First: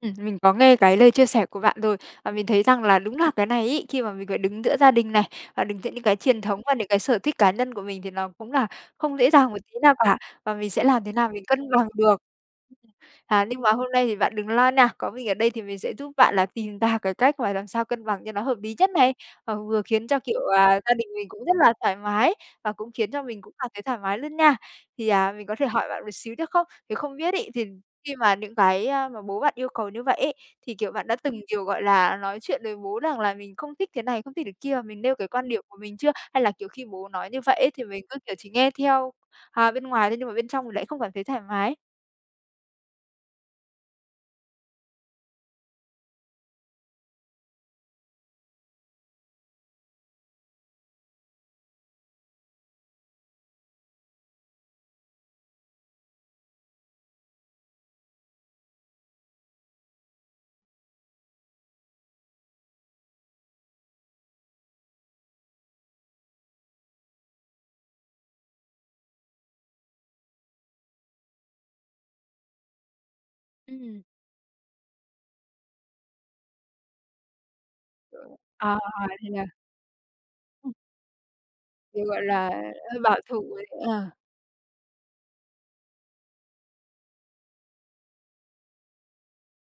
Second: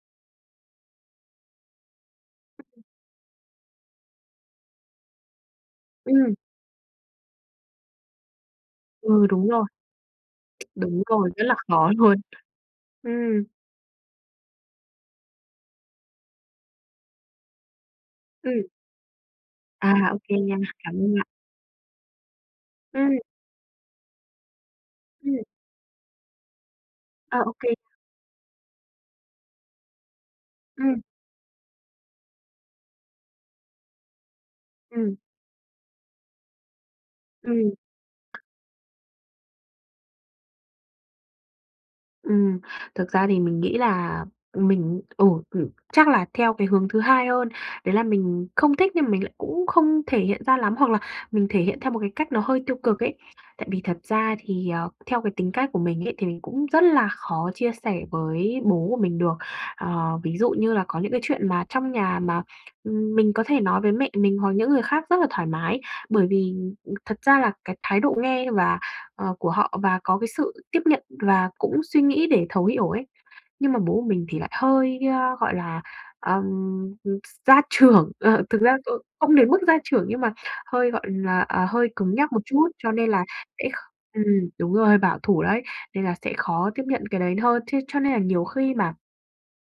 Ừm, mình có nghe cái lời chia sẻ của bạn rồi và mình thấy rằng là đúng là cái này ấy, khi mà mình phải đứng giữa gia đình này và đứng giữa những cái Ừm. truyền thống và những cái sở thích cá nhân của mình thì nó cũng là không Ừ, dễ đúng dàng một rồi. tí nào cả, và mình sẽ Đúng làm thế nào rồi, rất mình là cân bằng khó luôn. được. Ừm. À, nhưng mà hôm nay thì bạn đừng lo nha, có mình ở đây thì mình sẽ giúp bạn là tìm ra cái cách mà làm sao cân bằng cho nó hợp Ừm. lý nhất này, ờ, vừa khiến À, cho, OK kiểu, nha. à, Cảm gia đình ơn bạn. mình cũng rất là thoải mái và cũng khiến Ừm. cho mình cũng cảm thấy thoải mái luôn nha. Thì, à, Ừm. mình có thể hỏi bạn một xíu được không? Thì không biết À, ấy OK. thì khi mà những cái, a, mà bố bạn yêu cầu như vậy ấy, thì, kiểu, Ừm. bạn đã từng, kiểu, gọi là, nói chuyện với bố rằng là mình không thích thế này, không thích cái kia, mình nêu Ừm. cái quan điểm của mình chưa? Hay là, kiểu, khi bố nói như vậy Ừm. ấy thì mình cứ, kiểu, chỉ nghe theo, à, bên ngoài thôi nhưng mà bên trong thì lại không cảm thấy thoải mái? Ừm, thực ra thì mình nghĩ là mình ừ, ừm, chắc là theo cái hướng thứ hai hơn, đấy là mình không thích nhưng mà mình lại cũng không thể hiện ra lắm, hoặc là mình thể hiện theo một cái cách nó hơi tiêu cực ấy, tại vì thật ra thì, ờ, theo cái tính cách của mình ấy thì mình cũng rất là khó chia sẻ với bố của mình được. Ờ, ví dụ như là có những cái chuyện mà trong nhà mà, ừm, mình có thể nói với mẹ mình, hoặc những người khác rất là thoải mái bởi vì, ừm, thật ra là cái thái độ nghe và, ờ, của họ và có cái sự tiếp nhận và cũng suy nghĩ để thấu hiểu ấy. Nhưng mà bố Ừm. của mình thì lại hơi, ơ, gọi là, ừm, gia trưởng, ờ, thực À, ra c thế không à. đến mức gia trưởng, nhưng mà hơi, gọi là, à, hơi Thì, cứng gọi nhắc một là, chút, cho hơi nên bảo là thủ ấy sẽ kh à. ừm, đúng rồi, bảo thủ đấy, nên là sẽ khó tiếp nhận cái đấy hơn. Ch cho nên là nhiều khi mà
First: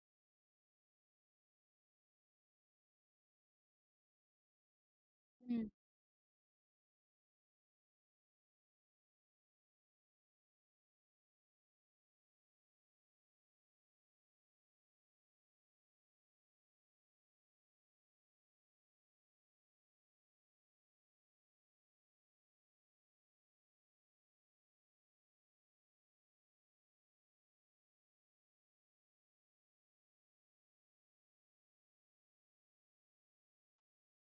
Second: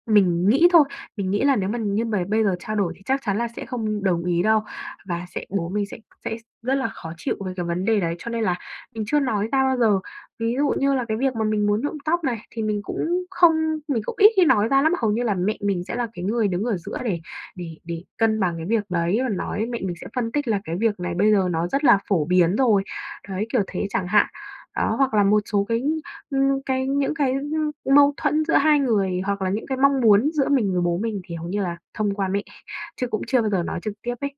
mình nghĩ thôi, mình nghĩ là nếu mà như mà bây giờ trao đổi thì chắc chắn là sẽ không đồng ý đâu và sẽ Ừm. bố mình sẽ sẽ rất là khó chịu về cái vấn đề đấy, cho nên là mình chưa nói ra bao giờ. Ví dụ như là cái việc mà mình muốn nhuộm tóc này thì mình cũng không mình cũng ít khi nói ra lắm, hầu như là mẹ mình sẽ là cái người đứng ở giữa để để để cân bằng cái việc đấy và nói, mẹ mình sẽ phân tích là cái việc này bây giờ nó rất là phổ biến rồi, đấy, kiểu thế chẳng hạn. Đó, hoặc là một số cái, ừm, cái những cái, ưm, mâu thuẫn giữa hai người, hoặc là những cái mong muốn giữa mình với bố mình thì hầu như là thông qua mẹ, chứ cũng chưa bao giờ nói trực tiếp ấy.